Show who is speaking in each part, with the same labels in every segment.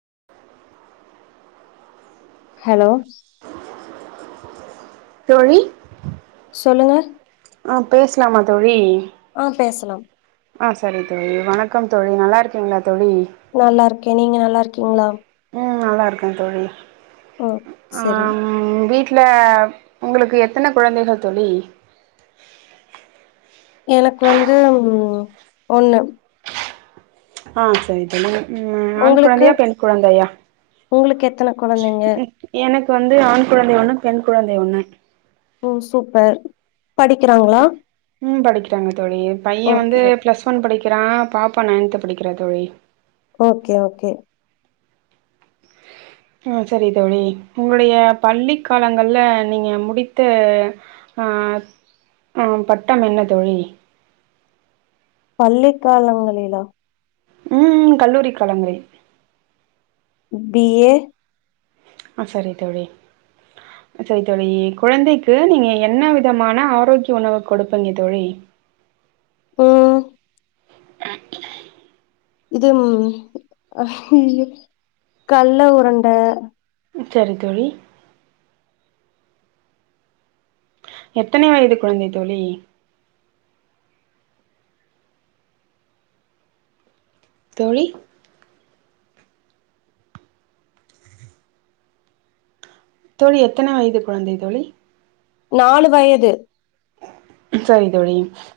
Speaker 1: [inaudible]
Speaker 2: Hello [unintelligible]
Speaker 1: தோழி
Speaker 2: சொல்லுங்க
Speaker 1: ஆ பேசலாமா தோழி
Speaker 2: ஆஹ [unintelligible] பேசலாம்
Speaker 1: ஆஹ் சரி தோழி வணக்கம் தோழி நல்லா இருக்கீங்களா தோழி
Speaker 2: நல்லா இருக்கேன் நீங்க நல்லா இருக்கீங்களா
Speaker 1: ம் நல்லா இருக்கேன் தோழி
Speaker 2: ம் சரி
Speaker 1: ஆம் வீட் இல உங்களுக்கு எத்தன குழந்தைகள் தோழி
Speaker 2: எனக்கு வந்து ம் ஒண்ணு
Speaker 1: ஆ சரி தோழி ம் ஆண்
Speaker 2: உங்களுக்கு
Speaker 1: குழந்தையா? பெண் குழந்தையா?
Speaker 2: உங்களுக்கு எத்தன கொழந்தைங்க
Speaker 1: ம் எனக் இப்ப வந்து ஆண் குழந்தை ஒண்ணு, பெண் குழந்தை ஒண்ணு.
Speaker 2: ஓ சூப்பர் படிக்கறாங்களா?
Speaker 1: ம் படிக்கறாங்க தோழி பையன் வந்து ப்ளஸ் ஒன் படிக் ஏன பாப்பா நயன்த்து படிக்கறா தோழி
Speaker 2: ஓகே ஓகே
Speaker 1: ஆ செரி தோழி உங்களுடைய பள்ளி காலங்கள்ல நீங்க முடித்த அ ஆ பட்டம் என்ன தோழி
Speaker 2: பள்ளிக் காலங்களிலா
Speaker 1: ம் ம் கல்லூரி காலங்களில்
Speaker 2: பி ஏ.
Speaker 1: அ செரி தோழி செரி தோழி குழந்தைக்கு நீங்க என்ன விதமான ஆரோக்கிய உணவு கொடுப்பீங்க தோழி
Speaker 2: ம் இது ம் கல்ல உரண்ட.
Speaker 1: செரி தோழி எத்தனை வயது குழந்தை தோழி தோழி தோழி எத்தனை வயது குழந்தை தோழி
Speaker 2: நாலு வயது
Speaker 1: சரி தோழி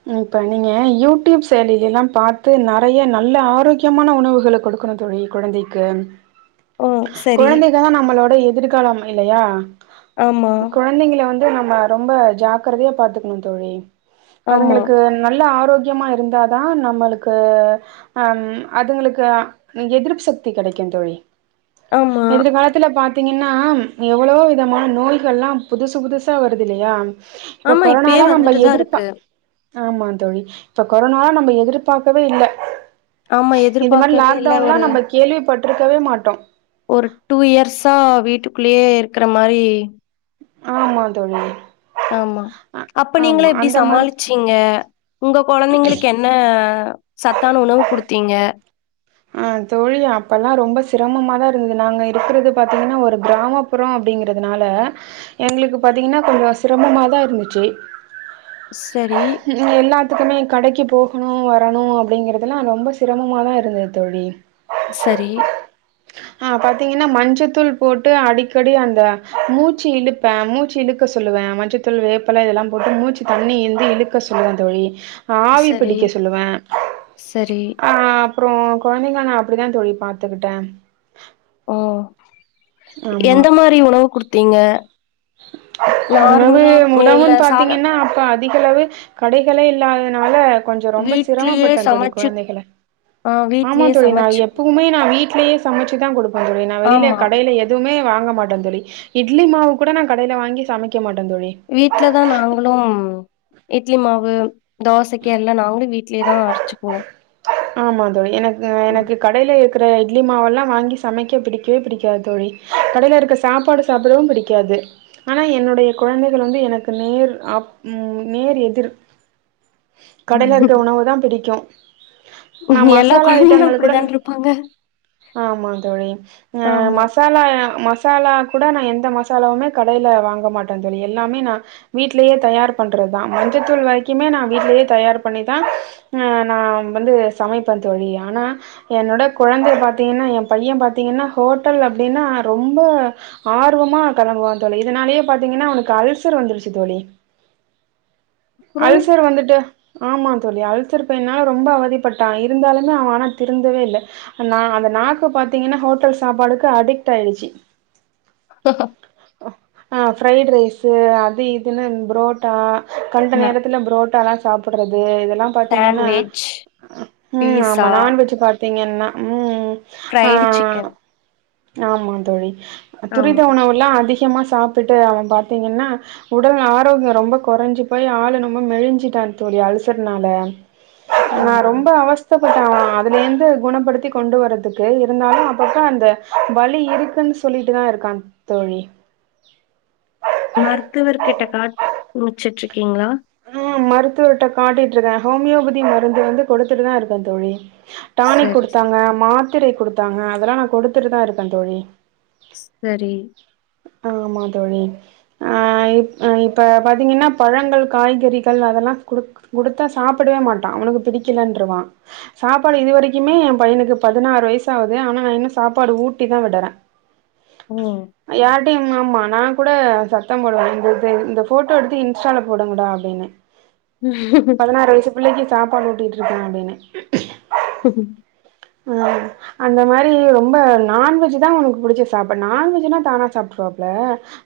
Speaker 1: ம் இப்ப நீங்க யூடியூப் செயலில எல்லா பார்த்து நறைய நல்ல ஆரோக்கியமான உணவுகள கொடுக்கணும் தோழி குழந்தைக்கு.
Speaker 2: ம் சரி
Speaker 1: குழந்தைகல நம்மளோட. இ திர்காலம் மைலயா
Speaker 2: ஆமா
Speaker 1: குழந்தைங்கள வந் து நம்ப ரொம்ப ஜாக்கிரதையா பார்த்துக் ம் தோழி
Speaker 2: ஆமா
Speaker 1: அதுங்களுக்கு நல்ல ஆரோக் முக்கியமா இருந்தாதா நம்பளுக்கு அம் அதுங்களுக்கு எதிர்ப்பு சக்தி கிடைக்கும் தோழி.
Speaker 2: ஆமா
Speaker 1: எதிர்காலத்துல பாத் திங்கன்னா எவ்ளோ விதமான நோய்கள்லா புதுசு புதுசா வருது இல்லையா இப்ப
Speaker 2: ப்பே
Speaker 1: கொரோனாலா நம்ம
Speaker 2: வந்துட்டு தா
Speaker 1: எதிர்ப்பா
Speaker 2: இருக்கு
Speaker 1: ஆமா தோழி இப்ப கொரோனா நம்ப எதிர்பாக்கவே இல்ல.
Speaker 2: ஆமா
Speaker 1: இது மாரி
Speaker 2: எதிர்பாக்கவ இல்ல
Speaker 1: லாக்டவுன்லா
Speaker 2: ஒரு
Speaker 1: நம்ம கேள்விப்பட்டிருக்கவே மாட்டோ
Speaker 2: ஒரு டூ இயர்ஸா வீட்டுக் குள்ளயே இருக்கற மாரி
Speaker 1: ஆமா தோழி
Speaker 2: ஆமா
Speaker 1: அ
Speaker 2: அப்ப நீங்கள
Speaker 1: ஆமா
Speaker 2: எப்டி
Speaker 1: அந்த மாரி
Speaker 2: சமாளிச்சீங்க உங்க கொழந்தைங்களுக்கு என்ன அ சத்தான உணவு குடுத்தீங்க?
Speaker 1: அ தோழி அப்பல்லா ரொம்ப சிரமமா தா இருந்தது நாங்க இருக்றது பாத்தீங்கன்னா ஒரு கிராமப்புறொ அப்டிங்கிறதுனால எங்ளுக்கு பாத்தீங்னா கொஞ்ச சிரமமாதா இருந்துச்சு
Speaker 2: சரி
Speaker 1: த்துக்குமே கடைக்கு போகணு வரணு அப்டிங்கிறதுலா ரொம்ப சிரமமா தா இருந்தது தோழி
Speaker 2: சரி
Speaker 1: ஆ பாத்தீங்கன்னா மஞ்சத்தூள் போட்டு அடிக்கடி அந்த மூச்சு இழுப்பே மூச்சு இழுக்க சொல்லுவே மஞ்சத்தூள் வேப்பல இதெல்லா போட்டு மூச்சு தண்ணி இந்து இழுக்க சொல்வே தோழி ஆவி
Speaker 2: சரி,
Speaker 1: பிடிக்க சொல்லுவே
Speaker 2: சரி.
Speaker 1: ஆ அப்றோ கொழந்தைங்கள நா அப்டிதா தோழி பாத்துக்கிட்டே
Speaker 2: ஓ
Speaker 1: ஆமா
Speaker 2: எந்த மாரி உணவு குடுத் த்தீங்க
Speaker 1: உணவு
Speaker 2: இல்ல
Speaker 1: உணவுன்
Speaker 2: சாதா
Speaker 1: பாத்தீங்கனா அப்ப அ திகளவு கடைகளே இல்லாதனால கொஞ்சொ ரொம்ப
Speaker 2: வீட்லயே
Speaker 1: சிரமப்பட்டே தோழி
Speaker 2: சமைச்சு
Speaker 1: குழந்தைகள
Speaker 2: ஆ
Speaker 1: ஆமா
Speaker 2: வீட்லயே
Speaker 1: தோழி நா
Speaker 2: சமைச்சு
Speaker 1: எப்பவுமே நா வீட் வீட்லயே சமச்சு தா குடு ப்ப தோழி வெளில
Speaker 2: ஆமா.
Speaker 1: கடைல எதுவ்மே வாங்க மாட்டந் தோழி இட்லி மாவு கூட நா கடைல வாங்கி சமைக்க மாட்
Speaker 2: வீட்லதா நாங்களும் இட்லி மாவு தோசக்கி எல்லா நாங்களு வீட் லயெ தா அரச்சுக்குவோ
Speaker 1: ஆமா தோழி எனக் அ எனக்கு கடைல இரு க்குற இட்லி மாவெல்லா வாங்கி சமைக்க பிடிக்கவே பிடிக்காது தோழி கடைல இருக்க சாப்பாடு சாப்பிடவும் பிடிக்காது ஆனா என்னுடைய குழந்தைகள் வந்து எனக்கு நேர் ஆப் ம் நேர் எதிர் கடைல
Speaker 2: ம்.
Speaker 1: இருக்க உணவு தா பிடிக்கு நா
Speaker 2: எல்லா
Speaker 1: மசாலா
Speaker 2: கொழந்தைங்களு
Speaker 1: ஐட்டங்கள கூட ந
Speaker 2: அப்டிதான் இருப்பாங்க
Speaker 1: ஆமா தோழி அ
Speaker 2: ஆமா
Speaker 1: மசாலா ம சாலா கூட நா எந்த மசாலாவுமே கடைல வாங்க மாட்டந்தோழி எல்லாமே நா வீட்லயே தயார் பண்ற தா மஞ்சத்தூள் வரைக்குமே நா வீட்லயே தயார் பண்ணி தா அ நா வந்து சமைப்ப தோழி ஆனா என்னோட குழந்தை பாத்தீங்கன்னா எ பைய பாத்தீங்கன்னா ஹோட்டல் அப்டின்னா ரொம்ப ஆர்வமா கெளம்புவா தோழி இதனாலயே பாத்தீங்கன்னா அவனுக்கு அல்சர் வந்துருச்சு தோழி
Speaker 2: அப்றோ
Speaker 1: அல்சர் வந்துட்டு ஆமா தோழி அல்சர் பெய்னால ரொம்ப அவ திபட்டா இருந்தாலுமே அவ ஆனா திருந்தவே இல்ல அ நா அந்த நாக்கு பாத்தீங்கன்னா ஹோட்டல் சாப்பாடுக்கு அடிக்ட் ஆயிடுச்சி
Speaker 2: ஹ
Speaker 1: அ ஃப்ரைட் ரைஸு அது இதுன்னு ப்ரோட்டா கண்ட நேரத்துல ப்ரோட்டால சாப்பறது இது
Speaker 2: டேண்வெச்
Speaker 1: ம் ஆமா நான்வெஜ் பாத் தீங்கன்னா ம் ஆ
Speaker 2: ஃப்ரைடு சிக்கன்
Speaker 1: ஆமா தோழி துரித
Speaker 2: ஆமா
Speaker 1: உணவுல்லாம் அதி க்கியமா சாப்ட்டுட்டு அவ பாத்தீங்கன்னா உடல் ஆரோக்கிய ரொம்ப குறைஞ்சு போய் ஆளு ரொம்ப மெழிஞ்சுட்டா தோழி அல்சர்னால நா
Speaker 2: ஐயோ
Speaker 1: ரொம்ப அவஸ்தப் பட்ட அதுல இருந்து குணப்படுத்தி கொண்டு வரறதுக்கு இருந்தாலு அப்பப்ப அந்த வலி இருக்குன் சொல்லிட்டுதா இருக்கா தோழி
Speaker 2: மருத்துவர் கிட்ட காட் முச்சுட்ரிக்கீங்ளா
Speaker 1: ஆ மருத்துவர்ட காட்டிட்டுருக்கே ஹோமியோபதி மருந்து வந்து கொடுத்துட்டுதா இருக்க தோழி டாணிக்
Speaker 2: சரி ச
Speaker 1: கொடுத்தாங்க மாத் த்திரை கொடுத்தாங்க அதெல்லா நா கொடுத்துட்டு தா இருக்க தோழி
Speaker 2: சரி
Speaker 1: ஆமா தோழி ஆ அ இப்ப பாத்தீங்கன்னா பழங்கள் காய்கறிகள் அதெல்லா குடுத் குடுத்தா சாப்படவே மாட்டா அவனுக்கு பிடிக்கலன்ருவா சாப்பாடு இது வரைக்குமே எ பையனுக்கு பதினாறு வயசு ஆகுது ஆனா நா இன்னு சாப்பாடு ஊட்டிதா விடுறே
Speaker 2: ம்
Speaker 1: யார்டியமாம்மா நா கூட சத்தம் போடுவே இந்த இந்த போட்டோ எடுத்து இன்ஸ்டால போடுனுங்டா அப்டின்னு
Speaker 2: [unintelligible]
Speaker 1: புள்ளைக்கு சாப்பாடு ஊட்டிட்டு இருக்கே அப்டின்னு
Speaker 2: ஹ [inaudible]
Speaker 1: அ அந்த மாரி ரொம்ப நான்வெஜ் தா உனக்கு புடிச்ச சாப்படு நான்வெஜ்னா தானா சாப்ட்ருவாப்ல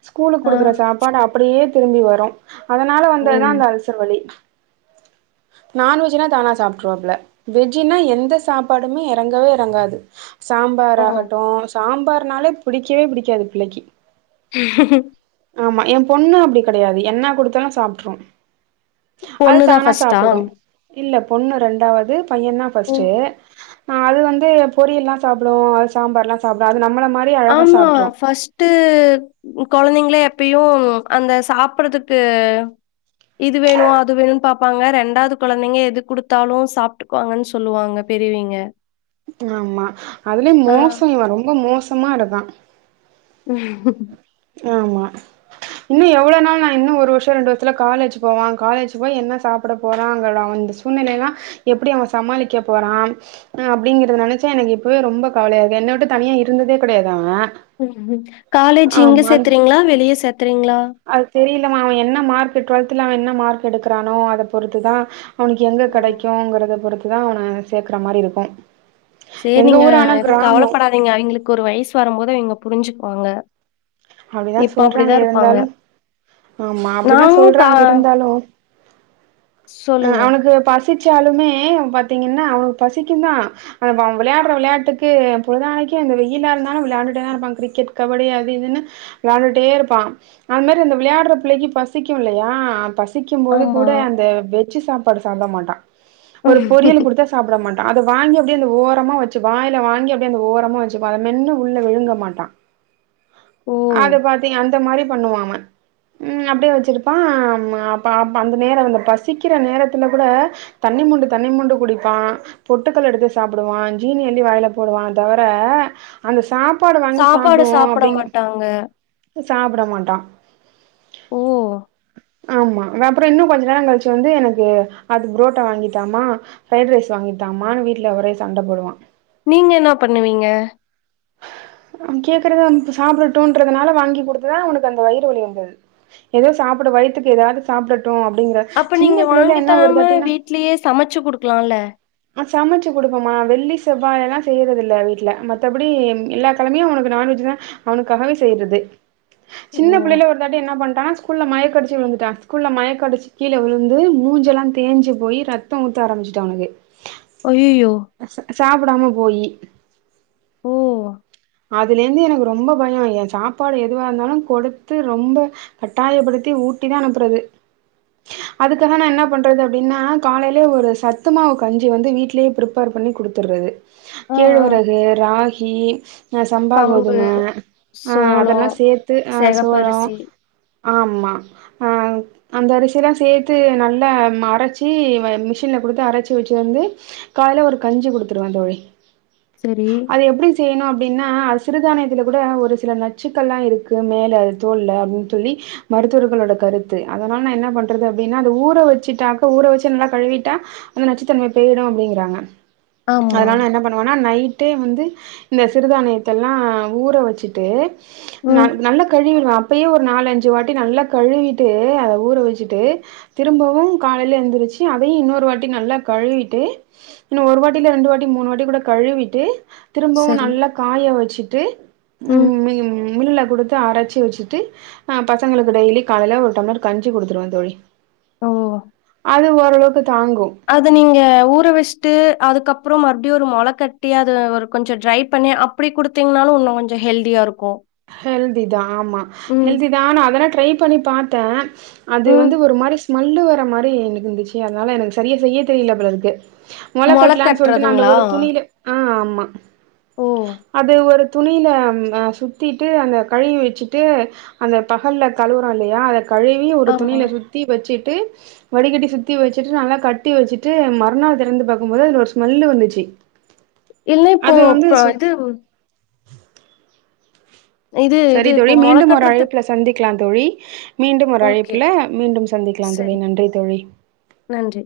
Speaker 1: ஸ்கூலு
Speaker 2: ஆ
Speaker 1: குடுக்குற சாப்பாடு அப்டியே திரும்பி வரு அதனால
Speaker 2: ஓ
Speaker 1: வந்ததுதா அந்த அல்சர் வலி நான்வெஜ்னா தானா சாப்ட்ருவாப்ல வெஜ்னா எந்த சாப் படமே இறங்கவே இறங்காது
Speaker 2: ஓ
Speaker 1: சாம்பாராகட்டு சாம் பாருனாலே பிடிக்கவே பிடிக்காது பிள்ளைக்கு
Speaker 2: [inaudible]
Speaker 1: ஆமா எ பொண்ணு அப்டி கெடையாது என்ன குடுத்தாலு சாப்ட்ரு அது
Speaker 2: பொண்ணுதா
Speaker 1: தானா
Speaker 2: ஃபஸ்ட்டா
Speaker 1: சாப்டுடும் இல்ல பொண்ணு ரெண்டாவது பையந்தா
Speaker 2: ஓ
Speaker 1: ஃபஸ்ட்டு ஆ அது வந்து பொரியல்லா சாப்டு அது சாம்பார்லா சாப்டா
Speaker 2: ஆமா ஃபஸ்ட்டு ம் கொழந்தைங்களே எப்பயு அந்த சாப்படறதுக்கு இது வேணு அது வேணுன்னு பாப்பாங்க ரெண்டாவது கொழந்தைங்க எது குடுத்தாலு சாப்ட்டுக்குவாங்கன்னு சொல்லுவாங்க பெரியவிங்க
Speaker 1: ஆமா அதுலயு மோசங்க இவ ரொம்ப மோ சமா இருக்கா
Speaker 2: [unintelligible]
Speaker 1: ஆமா இன்னு எவ்ளோ நாள் நா இன்னு ஒரு வருஷோ ரெண்டு வருஷத்தில காலேஜ் போவா காலேஜ் போய் என்ன சாப்பட போறாங்கற அவ அந்த சூழ்நிலையெல்லா எப்படி அவ சமாளிக்க போறா ஆ அப்டிங்கறத நெனச்சா எனக்கு இப்பவே ரொம்ப கவலையா இருக்கு என்ன விட்டு தனியா இருந்ததே கெடையாது அவ
Speaker 2: காலே ஜு இங்க
Speaker 1: ஆமா அந்த
Speaker 2: சேத்தறீங்களா வெளிய சேத்தறீங்களா
Speaker 1: அது தெ ரியலமா அவ என்ன மார்க் டுவல்த்துல அவ என்ன மார்க் எடுக்குறானோ அத பொறுத்துதா அவனுக்கு எங்க
Speaker 2: ஓ!
Speaker 1: கெடைக்குங்குறத பொறுத் துதா அவன சேக்குற மாரி இருக்கும்
Speaker 2: சேரிங்க எதுவு கவலப்படாதீங்க அவிங்களுக்கு ஒரு வயசு வரும்போது அவிங்க புரிஞ்சுக்குவாங்க
Speaker 1: அப்டிதா
Speaker 2: இப்ப
Speaker 1: சொல்றாங்க
Speaker 2: அப்படிதான் இருப்பாங்க.
Speaker 1: இருந்தாலு ஆமா அப்பிடிதா
Speaker 2: நானும் கா
Speaker 1: சொல்றாங்க இருந்தாலு ஆ
Speaker 2: சொல்லுங்க.
Speaker 1: அவனுக்கு பசி ச்சாலுமே அவ பாத்தீங்கனா அவனுக்கு பசிக்குந்தா அவ பா விளையாடுற விளையாட்டுக்கு பொழுதான்னைக்கி இந்த வெயிலா இருந்தாலு விளையாண்டுட்டேதா இருப்பா கிரிக்கெட் கபடி அது இதுன்னு விளையாண்டுட்டே இருப்பா அவன மாரி இந்த விளையாடுற புள்ளைக்கி பசிக்கு இல்லையா பசி க்கும்போது
Speaker 2: ஆமா.
Speaker 1: கூட அந்த வெஜ் ஜு சாப்பாடு சாப்ட மாட்டா ஒரு பொரியலு குடுத்தா சாப்ட மாட் ட்டா அத வாங்கி அப்டியே இந்த ஓரமா வெச்சு வாயில வாங்கி அப்டியே அந்த ஓரமா வெச்சுப்பா அத மென்னு உள்ள விழுங்க மாட்டா
Speaker 2: ஓ!
Speaker 1: அது பாத்தீங்க அந்த மாரி பண்ணுவா அவ ம் அப்பிடியே வச்சிருப்பா ம அப்ப அப்ப அந்த நேர அந்த பசிக்கிற நேரத்துல கூட தண்ணி மொண்டு தண்ணி மொண்டு குடிப்பா பொட்டுக்கல்ல எடுத்து சாப்புடுவா ஜீனி அள்ளி வாயில போடுவானே தவிர அந்த சா
Speaker 2: சாப்பாடு சாப்பட மாட்டாங்க
Speaker 1: அ சாப்ட மாட்டா
Speaker 2: ஓ
Speaker 1: ஆமா ஆ அப்புற இன்னு கொஞ்ச நேரோங் கழிச்சு வந்து எனக்கு அது புரோட்டா வாங்கித்தாம்மா ஃபிரைட் ரைஸ் வாங்கித்தாம்மான்னு வீட்ல ஒரே சண்ட போடுவா
Speaker 2: நீங்க என்னா பண்ணுவீங்க?
Speaker 1: அவ கேக்குறத வந்து சாப்படட்டுன்றதுனால வாங்கி குடுத்துதா அவனுக்கு அந்த வயிறு வலி வந்துது எதயோ சாப்பட வயித்துக்கு எதையாது சாப்டட்
Speaker 2: அப்ப நீங்க வாங்கித் தராம
Speaker 1: தாட்டினா
Speaker 2: வீட்லயே சமச்சு குடுக்கலால்ல?
Speaker 1: ஆ சமைச்சு குடுப்பம்மா வெள்ளி செவ்வாய் ஆனா செய்யறது இல்ல வீட்ல மத்த படி எல்லா கெழமையு அவனுக்கு நான்வெஜ்தா அவனுக்காகவே செய்யறது
Speaker 2: ஓ!
Speaker 1: சின்னப் பிள்ளைல ஒருதாட்டி என்ன பண்ட்டான்னா ஸ்கூல்ல மயக்கோ அடிச்சி விழுந்துட்டா ஸ்கூல்ல மயக்கோ அடிச்சு கீழ விழுந்து மூஞ்செல்லா தேஞ்சி போயி ரத்தோ ஊத்த ஆரம்பிச்சிட்டு அவனுக்கு
Speaker 2: ஐயயோ
Speaker 1: சாப்டாம போயி
Speaker 2: ஓ!
Speaker 1: அதுலந்து எனக்கு ரொம்ப பயம் என் சாப்பாடு எதுவா இருந்தாலும் கொடுத்து ரொம்ப கட்டாயப்படுத்தி ஊட்டிதா அனுப்பறது. அதுக்குன நா என்ன பண்றது அப்டின்னா. காலையல ஒரு சத்துமாவு கஞ்சி வந்து வீட்லேயே பிர்ப்பேர் பண்ணி குடுத்துறது.
Speaker 2: ஆ ஆ
Speaker 1: கேழ்வரகு ராகி அ சம்பா
Speaker 2: கம்பு
Speaker 1: கோதும ஆஹ அதெல்லா
Speaker 2: சோளம்
Speaker 1: சேத்து சோளம்
Speaker 2: சிகப்பரிசி
Speaker 1: ஆமா அந் அந்த அரிசி எல்லா சேர்த்து நல்லா மா அரைச்சி மிஷின்ல கொடுத்து அரைச்சி வச்சு வந்து கால்ல ஒரு கஞ்சி குடுத்துருவே தோழி.
Speaker 2: சரி
Speaker 1: அது எப்டி செய்யணு அப் அப்டின்னா சிறுதான்யத்துல கூட ஒரு சில நச்சுக்கள் எல்லா இருக்கு மேல தோல்ல அப்டின் சொல்லி மருத்துவர்களோட கருத்து அதனால நா என்ன பண்றது அப்படின்னா அது ஊற வச்சிட்டாக்க ஊற வச்சி நல்லா கழுவிட்டா அந்த நச்சுத்தன்மை போயிரும் அப்டிங்கறாங்க.
Speaker 2: ஆமா
Speaker 1: அதனால நா என்ன பண்வனா நைட் டே வந்து இந்த ஸ் சிறுதானியத்தெல்லா ஊற வச்சுட்டு. ந
Speaker 2: ம்
Speaker 1: நல்லா கழிடவே அப்பயே ஒரு நால் அஞ்சு வாட்டி நல்லா கழுவிட்டு அத ஊற வச்சுட்டு திரும்பவும் காலையல எழுந்திருச்சு அதையும் இன்னொரு வாட்டி நல்லா கழுவிட்டு இன்னும் ஒரு வாட்டில ரெண்டு வாட்டி மூணு வாட்டி கூட கழுவிட்டு. திரும்பவும்
Speaker 2: சரி
Speaker 1: நல்லா ய வச்சுட்டு
Speaker 2: ம்
Speaker 1: ம்ம்ம்ம்.... மில்லுல குடுத்து அரச்சி வச்சுட்டு அ பசங்களுக்கு டெய்லி காலையல ஒரு டம்ளர் கஞ்சி குடுத்துருவே தோழி
Speaker 2: ஓஓஓ
Speaker 1: அது ஓரளவுக்கு தாங்கு
Speaker 2: அத நீங்க ஊற வெஷ்ட்டு அதுக்கப் அப்புறம் மறுபடியம் ஒரு மொல கட்டி அத ஒரு கொஞ்ச ட்ரை பண்ணி அப்படி குடுத்தீங்கனாலும் இன்னும் கொஞ்சம் ஹெல்தியா இருக்கும்.
Speaker 1: ஹெல்திதா. ஆமா
Speaker 2: ம்
Speaker 1: ஹெல்திதா நா அதல்ல ட்ரை பண்ணி பாத்த அது
Speaker 2: ம்
Speaker 1: வந்து ஒரு மாரி ஸ். ஸ்மல்லு வரா மாரி எனக்கு இருந்துச்சு அதனால எனக் செரியா செய்ய தெரில போலருக்கு. மொல
Speaker 2: மொள
Speaker 1: கட்லான் சொல்ட்டு நா அந்த
Speaker 2: கட்டுறதுங்களா
Speaker 1: ஒரு துணியல ஆ ஆம் ம
Speaker 2: ஓ
Speaker 1: அது ஒரு துணியல ம் அ சுத் சுத்திட்டு அந்த கழுவி வச்சுட்டு அந்த பகல்ல கழுவற இல்லையா அத கழுவி ஒரு
Speaker 2: ஆமா
Speaker 1: துணியல சுத்தி வச்சி ட்டு வடிகட்டி சுத்தி வச்சிட்டு நல்லா கட்டி வச்சிட்டு ம் மறுநாள் திறந்து பாக்கும்போது அதுல ஒரு ஸ்மெல்லு வந்துச்சி.
Speaker 2: இல்ல இப்போ அப்ப இதுவ் இது
Speaker 1: சரி
Speaker 2: இது
Speaker 1: தோழி
Speaker 2: இப்போ மொள
Speaker 1: மீண்டும் ஒரு
Speaker 2: கட்டுறதுக்கு
Speaker 1: அழைப்புல சந்திக் க்கல தோழி மீண்டும் ஒரு
Speaker 2: ஓகே
Speaker 1: அழைப்புல மீண்டும் சந்திக்கலாங் தோழி
Speaker 2: சரி
Speaker 1: நன்றி தோழி
Speaker 2: நன்றி